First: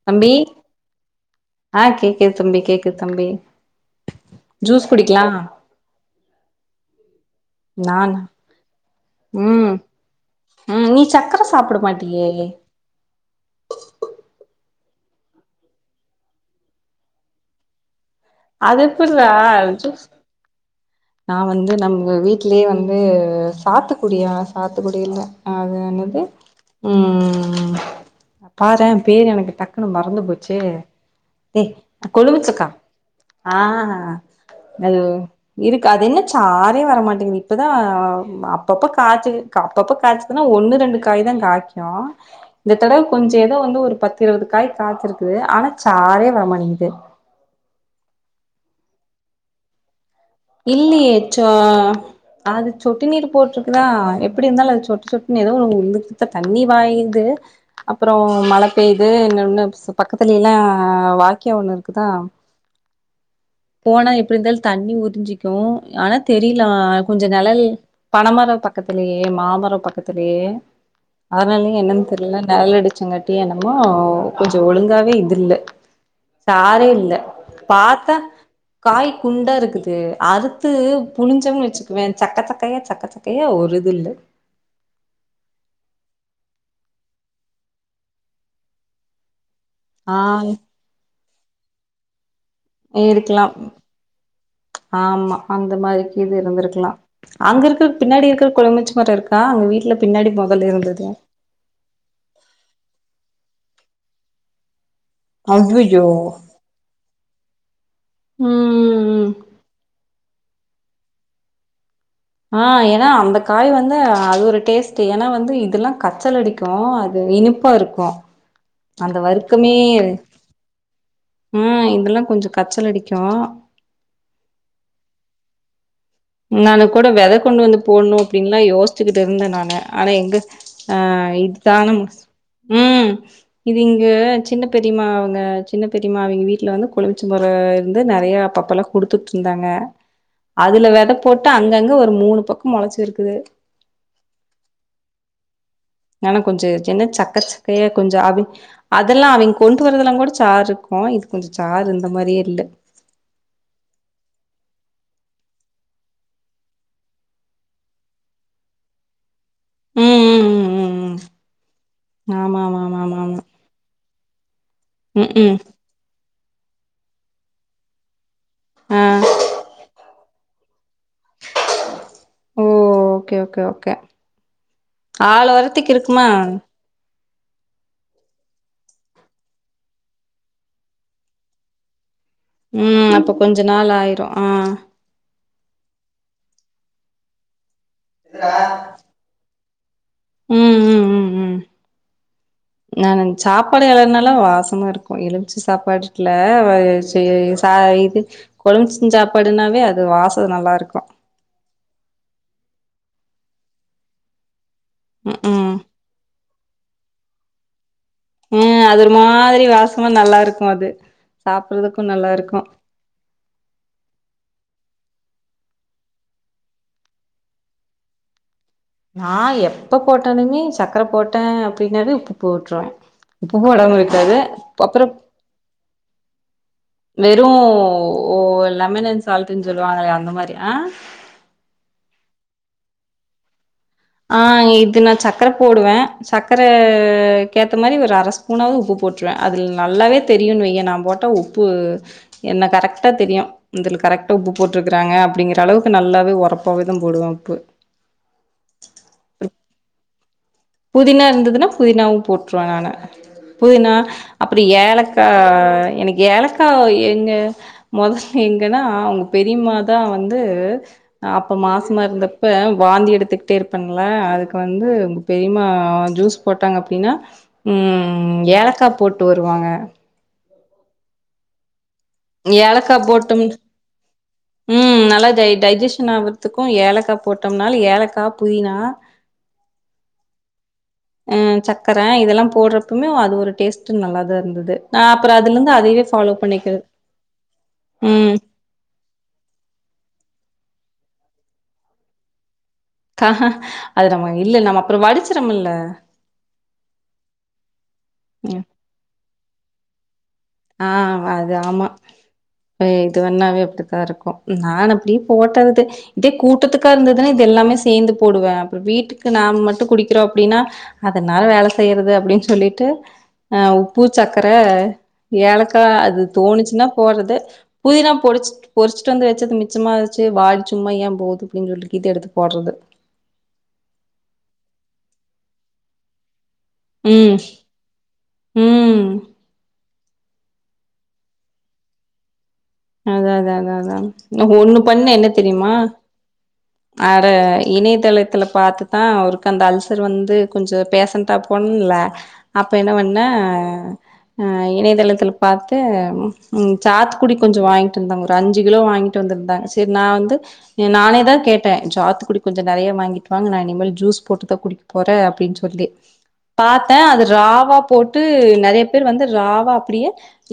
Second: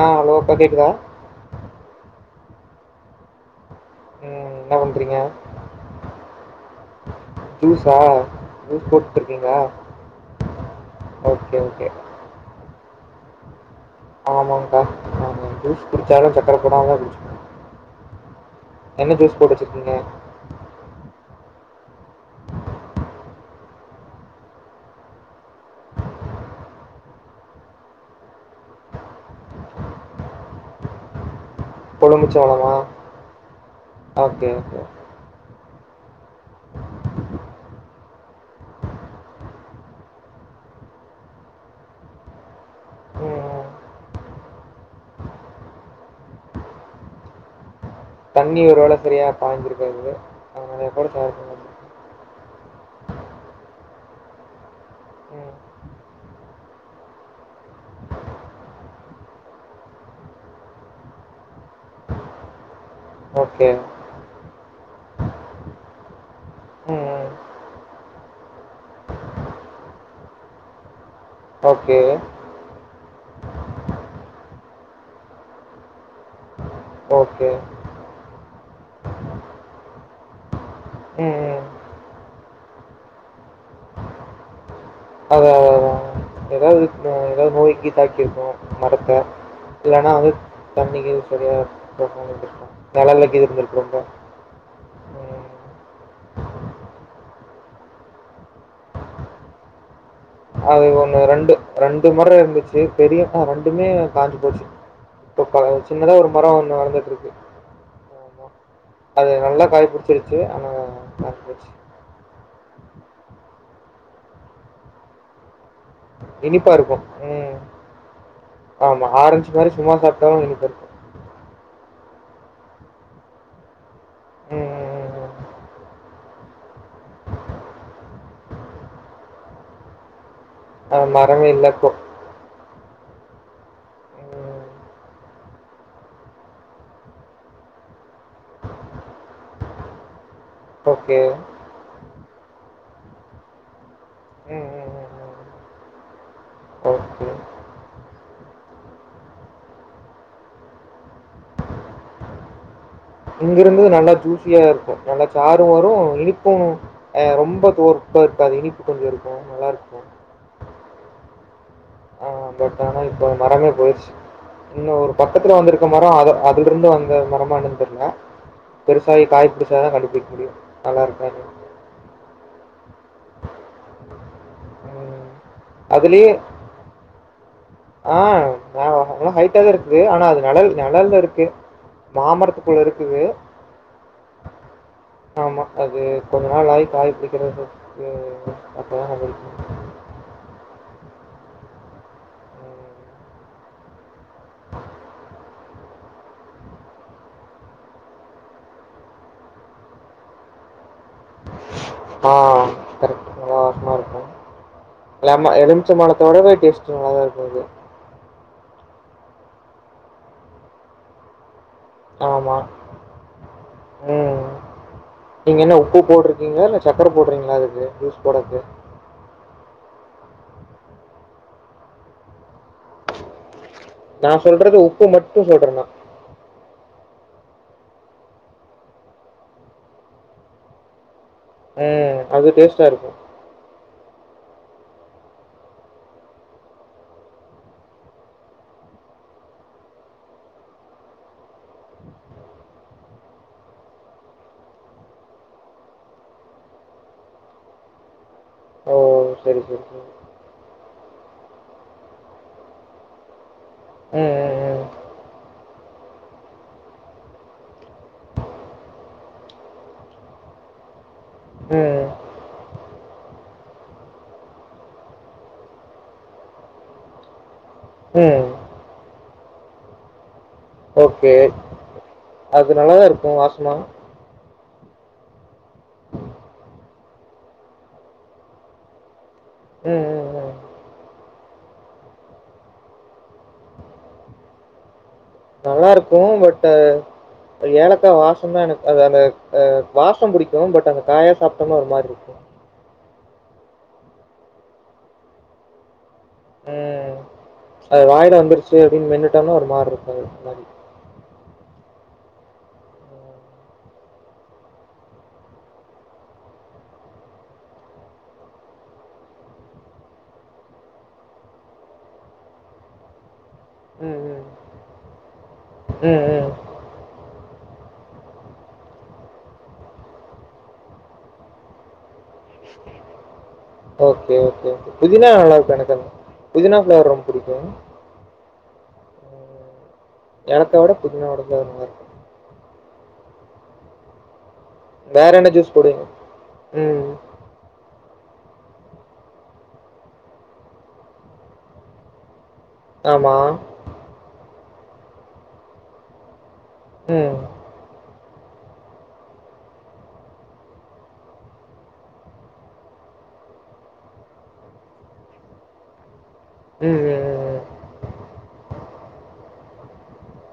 ஆ தம்பி ஹலோ அக்கா கேக்குதா ஆ கேக்குது தம்பி கேக்குது தம்பி ம் என்ன ஜூஸ் பண்றீங்க குடிக்கலா ஜூஸா நானா ஜூஸ் போட்டுட்டு இருக்கீங்ளா ம் ம் நீ சக்கர சாப்பட மாட்டியே ஆமாக்கா ஆமா ஜூஸ் குடிச்சாலு சக்கர போடாம தா குடிச்சுப்பே அது என்ன எப்புட்றா ஜூஸ் போட்டு வச்சிருக்கீங்க ஜூஸ் நா வந்து நம்ம வீட்லயே வந்து சாத்து குடியா சாத்து குடி இல்ல அது ன்னது ம் பாரே பேரு எனக்கு டக்குன்னு மறந்து போச்சு ஏ கொழுமிச்சக்கா எலுமிச்சம்பழமா? ஆ ஓகே, ஓகே. அது இருக்கு அது என்ன சாரே வரமாட்டேங்குது இப்பதான் அப்பப்ப காய்ச்சுது அப்பப்ப காய்சு னா ஒன்னு ரெண்டு காய் தான் காய்க்கு இந்த தடவ கொஞ்சொ ம், எதோ ம். வந்து ஒரு பத்து இருபது காய் காச்சிருக்குது ஆனா சாரே வர மாட்டேங்குது தண்ணி ஒருவேல சரியா பாஞ்சிருக்காது இல்லையே சோ அது சொட்டு நீர் போட்ருக்குதா எப்படி இருந்தாலும் அது சொட்டு சொட்டு நீர் எதோ ம். உ உந்து தண்ணி பாயுது அப்பறொ மழை பெய்து என்ன ஒண்ணு பக்கத்துல எல்லா வாய்க்கா ஒண்ணு இருக்குதா ஓகே போனா எப்டி இருந்தாலு தண்ணி உரிஞ்சிக்கு ஆனா தெரில ம், கொஞ்ச ம். நெழல் பனமர பக்கத்திலயே மாமர பக்கத்திலயே அதனாலயா ஓகே, என்னன்னு தெரில நெழல் அடிச்சங்கட்டி என்னம்மோ கொஞ்ச ஒழுங்காவே இதில்ல சாரே இல் ஓகே. பாத்தா காய் குண்டா இருக்குது இது அறுத்து ம், புழிஞ்சம்னு ம். வச்சுக்கவே சக்க சக்கையா சக்க சக்கையா ஒரு இது இல்ல அதா அதா எதாவது ஆ எதாவது நோய் கீய் தாக்கிருக்கு மரத்த இல்லன்னா ஆ வந்து தண்ணிக்கு சரியா [unintelligible] இருக்கலாம் ஆமா ம், அந்த மாரி கீழ இருந்தருக்கலாம் அங்க இருக்க பின்னாடி இருக்கிற எலுமிச்ச மர இருக்கா அங்க வீட்டுல பின்னாடி முதல அது இருந்தது ஒன்று ரெண்டு ரெண்டு மர இருந்துச்சு பெரிய ரெண்டுமே காஞ்சி போச்சி இப்ப அய்யய்யோ சின்னதா ஒரு மர ஒன்னு வளந்துட்டு இருக்கு ஆமா ம் அது நல்லா காய் புடிச்சி ச்சு ஆனா காஞ்சுப்போச்சி ஆ ஏன்னா அந்த காய் வந்து அது ஒரு டேஸ்ட் ஏன்னா வந்து இதல்லா கச்சல் அடிக்கு இனிப்பாக இருக்கும் அது ம் இனிப்பா இருக்கு ஆமாம் அந்த ஆரஞ்சு மாதிரி வருக்கமே சும்மா சாப்பிட்டாலும் இனிப்பாக இருக்கும் ம் இதல்லா கொஞ்ச கச்சல் அடிக்கு ம், ம், ம், ம். முன்னால கூட வெத கொண்டு வந்து போடுணு அப்படின்னுலா யோசிச்சுகிட்டு இருந்த நானு ஆனா எங்க ஆ அது மரமே இல்லை இப்போ இதுதான மோஸ் ம் இது இங்க ஓகே ம் சின்ன பெரிமா அவங்க சின்ன பெரிமா அவங்க வீட்ல வந்து எலும்பிச்ச மர இருந்து நெறய அப்பபெல்லா கொடுத்துட்டுருந்தாங்க [inaudible] அதுல வெத ஓகே. போட்டு அங்கங்க ஒரு மூணு பக்கம் முளச்சிருக்குது [unintelligible] ஆனா கொஞ்ச என்ன ஓகே. சக்க சக்கையா கொஞ்ச ஆவி அதெல்லா அவிங் கொண்டு வரதெல்லாங்கூட சார் இருக்கு இது கொஞ்ச சார் இருந்த மாறியே இல்ல இங்கிருந்து நல்லா ஜூஸியா இருக்கு நல்லா சாறு வரு இனிப்பு ஆ ரொம்ப துவர்ப்பா இருக்காது இனிப்பு கொஞ்சொ இருக்கு நல்லாருக்கு ம் ம் ம் ம் ம் ஆ ஆமா ஆமா ஆமா ஆமா ஆமா மரமே போயிருச்சு இன்னு ஒரு ம் பக்கத்துல ம் வந்திருக்க மரம் அத அதுலிருந்து வந்த மரமா என்னனு தெர்ல ஆ பெருசாயி காய் புடிச்சாதா கண்டுப்புடிக்க முடியு நல்லா இருக்கா என்னானு ஓ ஓகே ஓகே ஓகே ம். ஆள் உரத்துக்கு இருக்குமா அதுலயே ஆ ஆ நல்ல ஹைட்டாவே இருக்கு ஆனா அது நழல் நழல இருக்கு மாம ம் அப்ப கொஞ்ச நாள் ஆயிடு ஆ ஆமா அது கொஞ்ச நாள் ஆயி காய் புடிக்குற அப்ப தா ம் ம் ம் ம் உம் நாங் சாப்பாடு ஏதா இருந்தாலு வாசமா இருக்கு எலுமிச்ச சாப்பாடு இருக்குல்ல சேரி ஆ இது கொழம்பச்ச சாப்பாடுனாவே அது வாசன நல்லா இருக்கு ஆ கரெக்டு நல்ல வாசமா இருக்கு ம் ஆமா ம் எலுமிச்ச பழத்தோடவே டேஸ்ட் நல்லாதா இருக்கு இது ம் அதுமாரி வாசமா நல்லா இருக்கு அது சாப்றதுக்கு நல்லா ஆமா இருக்கு ம் நீங்க என்ன உப்பு போட்டுருக்கீங்களா இல்ல சக்கர போடுறீங்களா அதுக்கு ஜூஸ் போடறக்கு நா எப்ப போட்டாலுமே சக்கர போட்ட அப்படின்னாவே உப்பு போட்டுருவ உப்பு போடாம இருக்காது நான் சொல்றது உப்பு அப்றோ மட்டும் சொல்றேன் நான் வெறு ஓ லெமன் அண் சால்ட்னு சொல்லுவாங்களே அந்த மாரி ஆ ஆ அது டேஸ்ட்டா இருக்கு ஆ இது நா சக்கர போடுவே சக்கரக்கேத்த மாரி ஒரு அர ஸ்பு உணவு உப்பு போட்டுருவ அதில் நல்லாவே தெரியுனுவையென் நா போட்டா உப்பு என்ன கரெக்டா தெரியு இதுல கரெக்டா உப்பு போட்டிருக்கிறாங்க அப்டிங்கிற அளவுக்கு நல்லாவே உரப்பாவே தா போடுவ உப்பு ஓ செரி செரி புதினா இருந்துன்னா புதினாவு போட்டுருவ நானு புதினா அப்றோ ம் ம் ஏலக் ஆ எனக்கு ஏலக்கா எங்க மொத எங்கன்னா அவங்க பெரிமாதா வந்து அப்ப மாசமா ம் இருந்தப்ப வாந்தி எடுத்துக்கிட்டே இருப்பன்ல அதுக்கு வந்து பெரிமா ஜூஸ் போட்டாங்க அப்டின்னா ம் ஏலக்கா போட்டு வருவாங்க ஓகே அது ஏலக்கா நல்லதா இருக்கு போட்டோம் வாசமா ம் நல்லா டை டைஜஷன் ஆகுறதுக்கு ஏலக்கா போட்டோம்னா ஏலக்கா புதினா ம் ம் ம் ம் சக்கர இதெல்லா போடுறப்பமே அது ஒரு டேஸ்ட்டு நல்லாதா இருந்தது நா அப்றோ அதுல நல்லா இருக்கு பட் ஏலக்கா ம் வாசோதா எனக்கு அது அந்த அ வாசோ பிடிக்கு பட் அந்த காயா சாப்பிட்டோம்னா ஒரு மாரி இருக்கு கா அது நம்ம இல்ல நம் அப்றோ வடிச்சறோம்ல ம் அது வாயில ம் வந்துருச்சு அப்டின்னு மென்னுட்டோனா ஒரு மாறி இருப் ஆ அது ஆமா இது வேண்ணாவே அப்டித்தா இருக்கு நா அப்டியே போட்டறது இதே கூட்டத்துக்கா இருந்ததுன்னே இது எல்லாமே சேர்ந்து போடுவே அப்றோ வீட்டுக்கு நாம மட்டு குடிக்கிறோ அப்டின்னா அதனால வேல செய்யறது அப்டின்னு சொல்லிட்டு உப்பு ம். ம், சக்கர ம். ஏலக்கா அது ம், ம். தோணுச்சுன்னா போட்றது புதினா போடுச்சு பொறிச்சிட்டு வந்து வச்சது மிச்சமா ஆச்சு வா சும்மா ஏ போது ப்படின்னு சொல்லி கிட்டு எடுத்து போடுறது ஓகே ஓகே ஒகே புதினா [unintelligible] புதினா பிளேவர் ரொம்ப ம் பிடிக்கு ம் ஏலக்கா வோட புதினாவோட ஃபிளேவர் நல்லா இருக்கு அதா அதா அதா அதா ஒண்ணு பண்ணே என்ன வேற தெரியுமா ஜூஸ் போடுவீங்க? ம். அற இணையதளத்துல பாத்துதா அவருக்கு அந்த அல்சர் வந்து கொஞ்ச பேசண்டா போணுல்ல அப்போ என்ன பண்ணே ஆமா. இணையதளத்தில பாத்து சாத்து குடி ம். வாங்கிட்டு வந்தாங்க ஒரு அஞ்சு கிலோ வாங்கிட்டு வந்திருந்தாங்க செரி நா வந்து நானே தா கேட்டே ஜாத்துக்குடி கொஞ்சோ நெறைய வாங்கிட்டு வாங்க நா இனிமேல் ஜூஸ் போட்டுதா குடிக்க போறே அப்டின்னு சொல்லி [inaudible] பாத்த ம், ம், அது ம், ம். ராவா போட்டு நெறைய பேர் வந்து ராவா அப்பிடியே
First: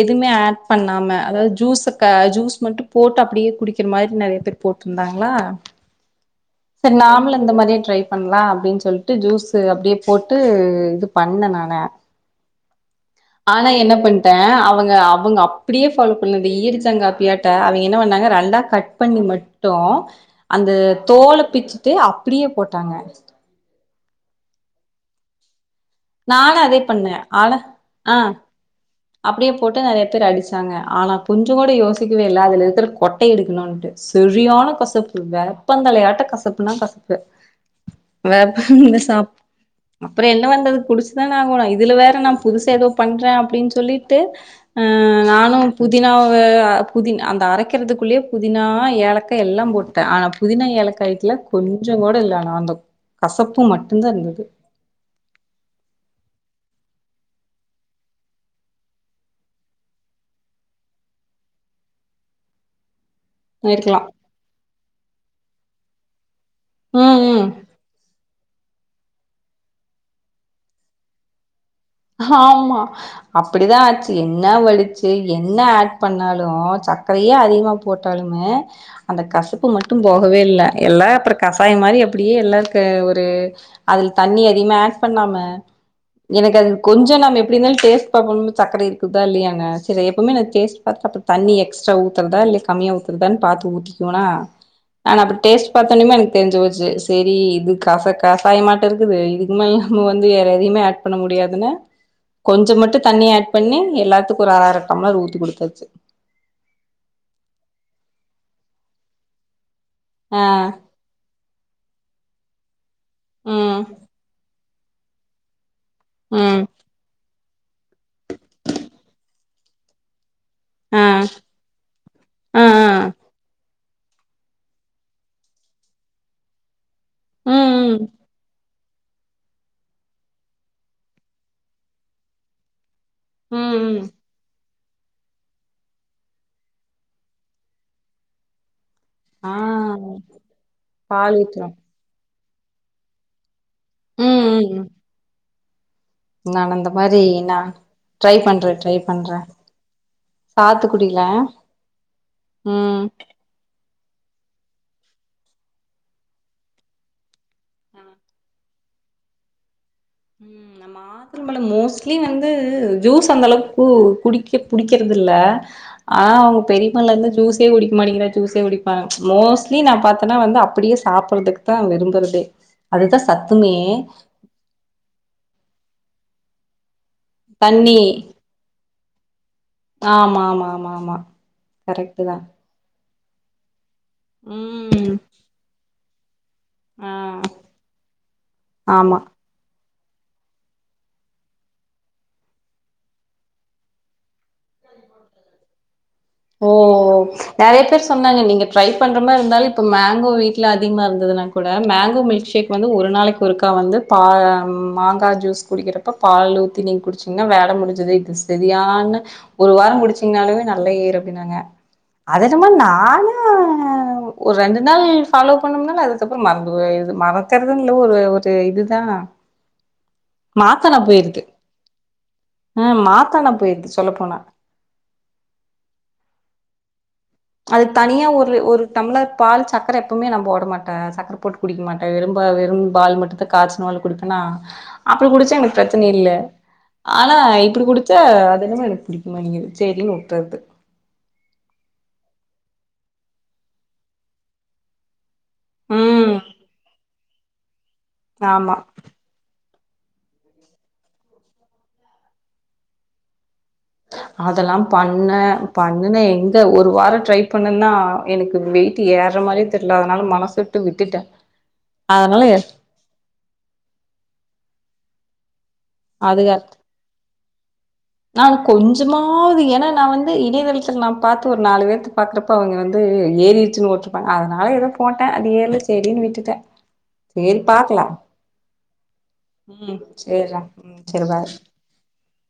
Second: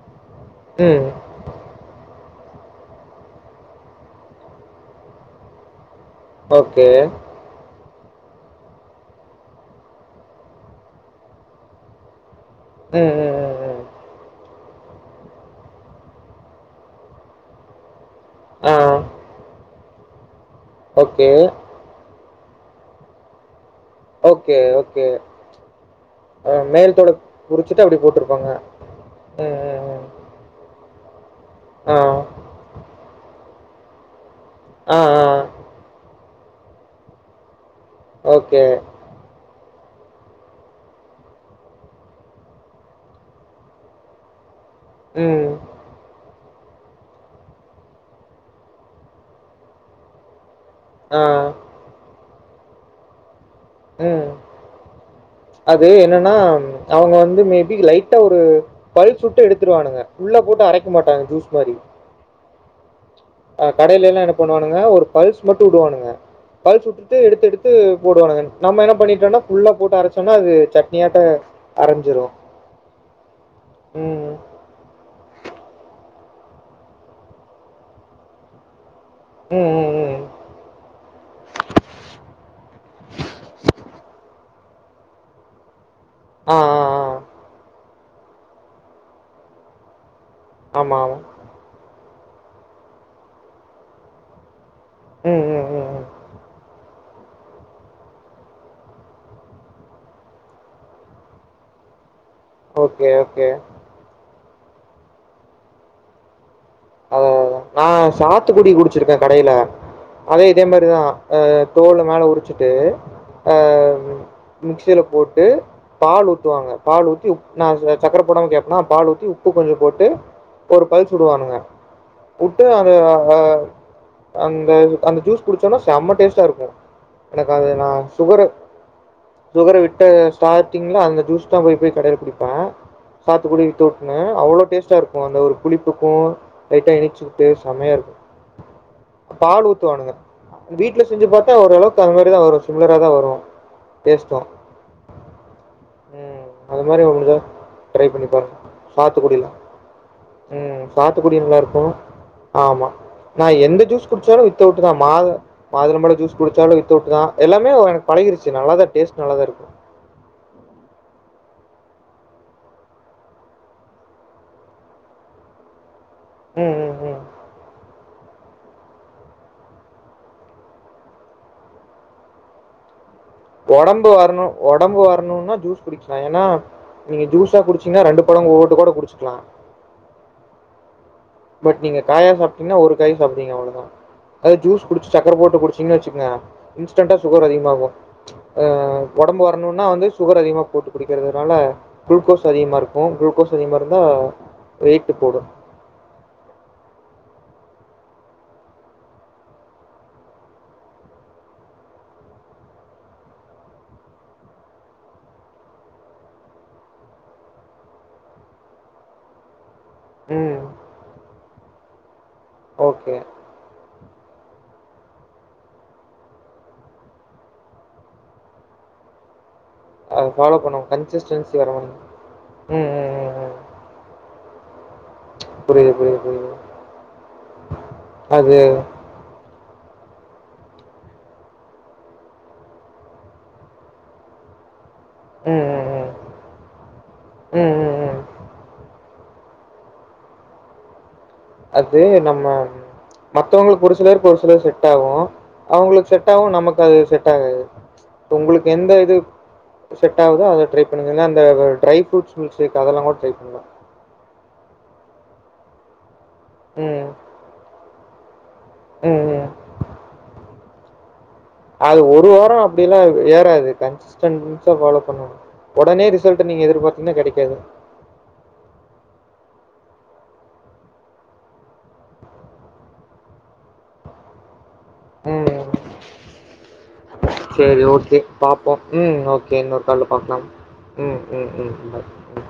எதுமே ஆட் ம். பண்ணாம அதாது ஜூஸ் க ஜூஸ் மட்டு போட்டு அப்டியே குடிக்கிற மாரி நெறைய பேர் போட்டிருந்தாங்களா ஓகே. சரி நாமளு இந்த மாரியே ட்ரை பண்ணலா அப்டின் சொல்லிட்டு ஜூஸ்ஸு அப்டியே போட்டு இது பண்ணே நானு ம் ம் ஆனா ம். என்ன பண்ட்டே அவ்ங்க அவ்ங்க அப்டியே ஃபாலோ இந்த ஈயடிச்சாங் காப்பியாட்ட அவங்க என்ன பண்ணாங்க ரெண்டா ஆ. கட் பண்ணி மட்டு அந்த ஓகே. தோல பிச்சுட்டு அப்பிடியே போட்டாங்க ஓகே ஓகே அ நானு அதே மேல்தோட பண்ணே ஆனா உறிச்சுட்டு அப்டி ஆ போட்டுருப்பாங்க அப்டியே ம், போட்டு ம், ம். நெறைய பேர் அடிச்சாங்க ஆனா கொஞ்சங் கூட ஆ. யோசிக்கவே இல்ல அதுல இருக்க கொட்ட எடுக்கணுண்டு செரியான ஆ, கசப்பு ஆ. வே ப்பந்தளையாட்ட கசப்புனா கசப்பு ஓகே. வேப்பந்த சாப் அப்புற என்ன வந்தது குடிச்சுதான் ஆகணு இதுல வேற நா புதுசா ஏதோ பண்றேன் அப்டின் சொல்லிட்டு ஆ ம். நானும் புதினாவ அ புதின அந்த அரைக்கிறதுக்குள்ளேயே புதினா ஏலக்கா எல்லா போட்டே ஆனா புதினா ஏலக் காய்க்லா ஆ. கொஞ்சங் கூட இல்ல ஆனா அந்த கசப்பு மட் ம் அது என்னன்னா அவ்ங்க வந்து மேபி லைட்டா ஒரு பல்ஸ்வுட்டு எடுத்துருவானுங்க புள்ளா போட்டு அரைக்க மாட்டாங்க ஜூஸ் மாரி ஆ இருக்கலாம் கடையிலொல்லா என்ன பண்ணுவானுங்க ஒரு பல்ஸ் மட்டும் வுடுவானுங்க பல்ஸ் வுட்டுட்டு உம் உம் எடுத்து எடுத்து போடுவானுங்க நம்ம என்ன பண்ணிட்டோன்னா ஃபுல்லா போட்டு அரைச்சோன்னா அது சட்னியாட்ட அரைஞ்சிரும். ஆமா அப்டிதா ஆச்சி ம். என்ன வலிச்சு என்ன ஆட் பண்ணாலு சர்க்கரையே அதிகமா போட்டாலுமே அந்த கசப்பு ம், ம், மட்டு ம். போகவே இல்ல எல்லா அப்புறம் கசாயம் மாரி அப்டியே எல்லாருக்கு ஒரு அதுல் தண்ணி அதிகமாஆட் பண்ணாம ஆ, எனக் அது ஆ, ஆ. கொஞ்ச நாம எப்டி இருந்தாலு டேஸ்ட் பண்ணு சர்க்கரை இருக்குதா இல்லையானு சேரி எப்பமே நானு டேஸ்ட் ஆமா, ஆமா. பாத்து தண்ணி எக்ஸ்ட்ரா ஊத்துறதா இல்ல கம்மியா ஊத்துறதா பாத்து ஊத்திக்குவனா நான் அப்ப ம், ம், டேஸ்ட் ம், ம். பாத்தொன்னுமே எனக் தெரிஞ்சு போச்சு சேரி இது கச கசாயமாட்ட இருக்குது இதுக்மேல் நம்ம வந்து வேற எதையமே ஆட் பண்ண முடியாதுன் கொஞ்ச மட்டும் ஓகே, தண்ணி ஓகே. ஆட் பண்ணி யெல்லாத்துக்கு ஒரு அற ற டம்ளர் ஊத்தி குடுத்தாச்சு அததா நா சாத்துக்குடி குடிச்சிருக்கே கடையில அதே ஆ இதே மாரிதா அ தோல் மேல உரிச்சிட்டு அ ம் மிக்சில போட்டு பால் ம் ஊத்துவாங்க பால் ஊத்தி உப் நா சக்கர போடமா கேப்பனா பால் ஊத்தி உப்பு கொஞ்சபோட்டு ஒரு ஆ பல்ஸா வுடுவானுங்க ஆ ஆ வுட்டு அத அ அந்த அந்த ஜூஸ் குடிச்சோனா செம்ம டேஸ்ட்டா இருக்கு ம் எனக்கு அது நா ம் சுகரு சுகர விட்ட ஸ்டார்டிங்ல அந்த ஜூஸ் தா போய் போயி கடையில குடிப்ப ம் சாத்துக்குடி ம் [unintelligible] அவ்ளோ டேஸ்ட்டா இருக்கு அந்த ஒரு புளிப்புக்கு லைட்டா இனிச்சூக்கிட்டு செமையாக இருக்கு ஆ பால் ஊத்துவானுங்க வீட்ல செஞ்சு பால் பார்த்தா ஊத்துறோ ஓரளவுக்கு அந் மாரிதா வரு சிம்லரா தா வரு டேஸ்ட்டு ம் ம் ம் நான் அது அந்த மாதிரி ஒரு மாரி தடவ நான் ட்ரை பண்ணி பாருங்க பண்றே ட்ரை பண்றே சாத்துக்குடில ம் சாத்துக்குடில சாத்துக்குடி நல்லா இருக்கு ஆமா ம் நா எந்த ஜூஸ் குடிச்சாலும் வித்தவுட் தா மாத மாதுளம்பழ ஜூஸ் குடிச்சாலு வி்த்தவுட்டு தா யெல்லாமே எனக்கு பழகிருச்சு நல்லாத டேஸ்ட் நல்லாதா இருக்கும் உம் அம்மா வாட்டர்மெலன் மோஸ்ட்லி வந்து ஜூஸ் அந்த அளவுக்கு குடிக்க புடிக்கறது இல்ல ஆ அவ ம், ம், பெரிப்பால ம். இருந்து ஜூஸ் ஏ குடிக்க மாட்டிங்றா ஜூசே குடிக்க மோஸ்ட்லி நா பாத்தனா வந்து அப்டியே சாப்டறதுக்கு விரும்புறதே அதுதா சத் உடம்பு வரணு உடம்பு வரணும்னா ஜூஸ் குடிக்கலா ஏன்னா நீங்க ஜூஸா தண்ணி குடிச்சீங்கனா ரெண்டு பழங்க ஒட்டு கூட குடிச்சுக்லா ஆமா ஆமா ஆமா ஆமா பட் நீங்க கரெக்ட்டு காயா தா சாப்டீங்க ஒரு காய் சாப்டுவிங்க அவ்ளோதா அது ஜூஸ் குடிச்சு ம் சக்கர போட்டு குடிச்சீங்க வெச்சுக்கங்க ஆ இன்ஸ்டன்ட்டா சுகர் அதிகமாகு ஆமா உடம்பு வரணுன்னா வந்து சுகர் அதிகமா போட்டு குடிக்கிறதுனால குளுக்கோஸ் அதிகமா இருக்கும் குளுகோஸ் அதிகமாக இருந்தா வெயிட்டு போடும் ஓ ஓ நெறைய பேர் சொன்னாங்க நீங்க ட்ரை பண்ற மாரி இருந்தாலு இப்ப மேங்கோ வீட்ல அதிகமா இருந்ததுனல கூட மேங்கோ மில்க் ஷேக் வந்து ஒரு நாளைக்கு ஒருக்கா வந்து மாங்காய் ஜூஸ் குடிக்கிறே இப்ப பால் ஊத்தி நீங் குடிச்சீங்கன்னா வேல முடிஞ்சது இது செரியான ஒரு வார குடிச்சிங்கனாலே ம் நல்ல ஏரு அப்டின்னாங் அதுயென்னம நானு [inaudible] ஒரு ரெண்டு நாள் ஃபாலோ பண்ணும்னால அதுக்கப்புற மறந்து போயிருது மறக்கறதுல்ல ஒரு ஒரு இதுதா அது ஃபாலோ பண்ணோ மாத்தானா போயிருது கன்சிஸ்டன்சி வர உம் உம் உம் பூரா போய்ருச்சு சொல்ல போனா புரிது புரிது புரிது அது தனியா ஒரு ஒரு டம்ளர் பால் சக்கர எப்பவுமே நா போடமாட்ட சக்கர போட்டு குடிக்க மாட்டே வெறும் வெறும் பால் மட்டும்தா காய்ச்சினாலு குடுப்பேனா அப்ப குடிச்சே ம் எனக்கு பிரச்சன ம் இல்லை ஆனா ம் ம் இப்டி ம் குடுத்து ம் [unintelligible] அது என்னாம எனக்கு பிடிக்கமாட்டிங்கது சேரின்னு விட்றது அது நம்ம மத்தவங்களுக்கு ஒரு சிலருக்கு ஒரு சிலர் செட் ஆகு அவுங்களுக்கு செட் ம் ஆகும் நமக்கு அது செட் ஆகாது இப்ப உங்களுக்கு ஆமா எந்த இது செட்டாவுதோ அத ட்ரை பண்ணுங்க இல்ல அந்த அ ட்ரை ஃப்ரூட்ஸ் மில்க் க்ஷேக் அதெல்லாம் கூட ட்ரை பண்ணுங்க அதெல்லாம் பண்ணே பண்ணுனே எங்க ஒரு ம் வாரம் ட்ரை பண்ணுன்னா எனக்கு வெயிட் ம் ஏர்ற ம் மாரியே தெர்ல அதனால மனசு விட்டு விட்டுட்டே அது ஒரு வாரோ அப்டி ஏறாது கன்சிடன்சா ஃபாலோ பண்ணணும் ஒடனே ரிசல்ட் நீங்க எதிர்பாத்திங்கன்னா கெடைக்காது நா கொஞ்சமாவது ஏன்னா நா வந்து இணையதளத்துல நா பாத்து ஒரு நாலு பேர்த்த பாக்குறப்ப இப்ப அவங்க வந்து ஏறிடுச்சுன்னு ஓட்ருப்பாங்க அதனால ஏதோ போட்டேன அது ம் ஏர்ல சேரின்னு விட்டுட்டே சேரி சரி பாக்கலா ஓகே பார்ப்போம் ம் ஓகே இன்னொரு உம் காலில் பார்க்கலாம் செர்ரா ம் சரி ம் பாரு ம் பாய் ம்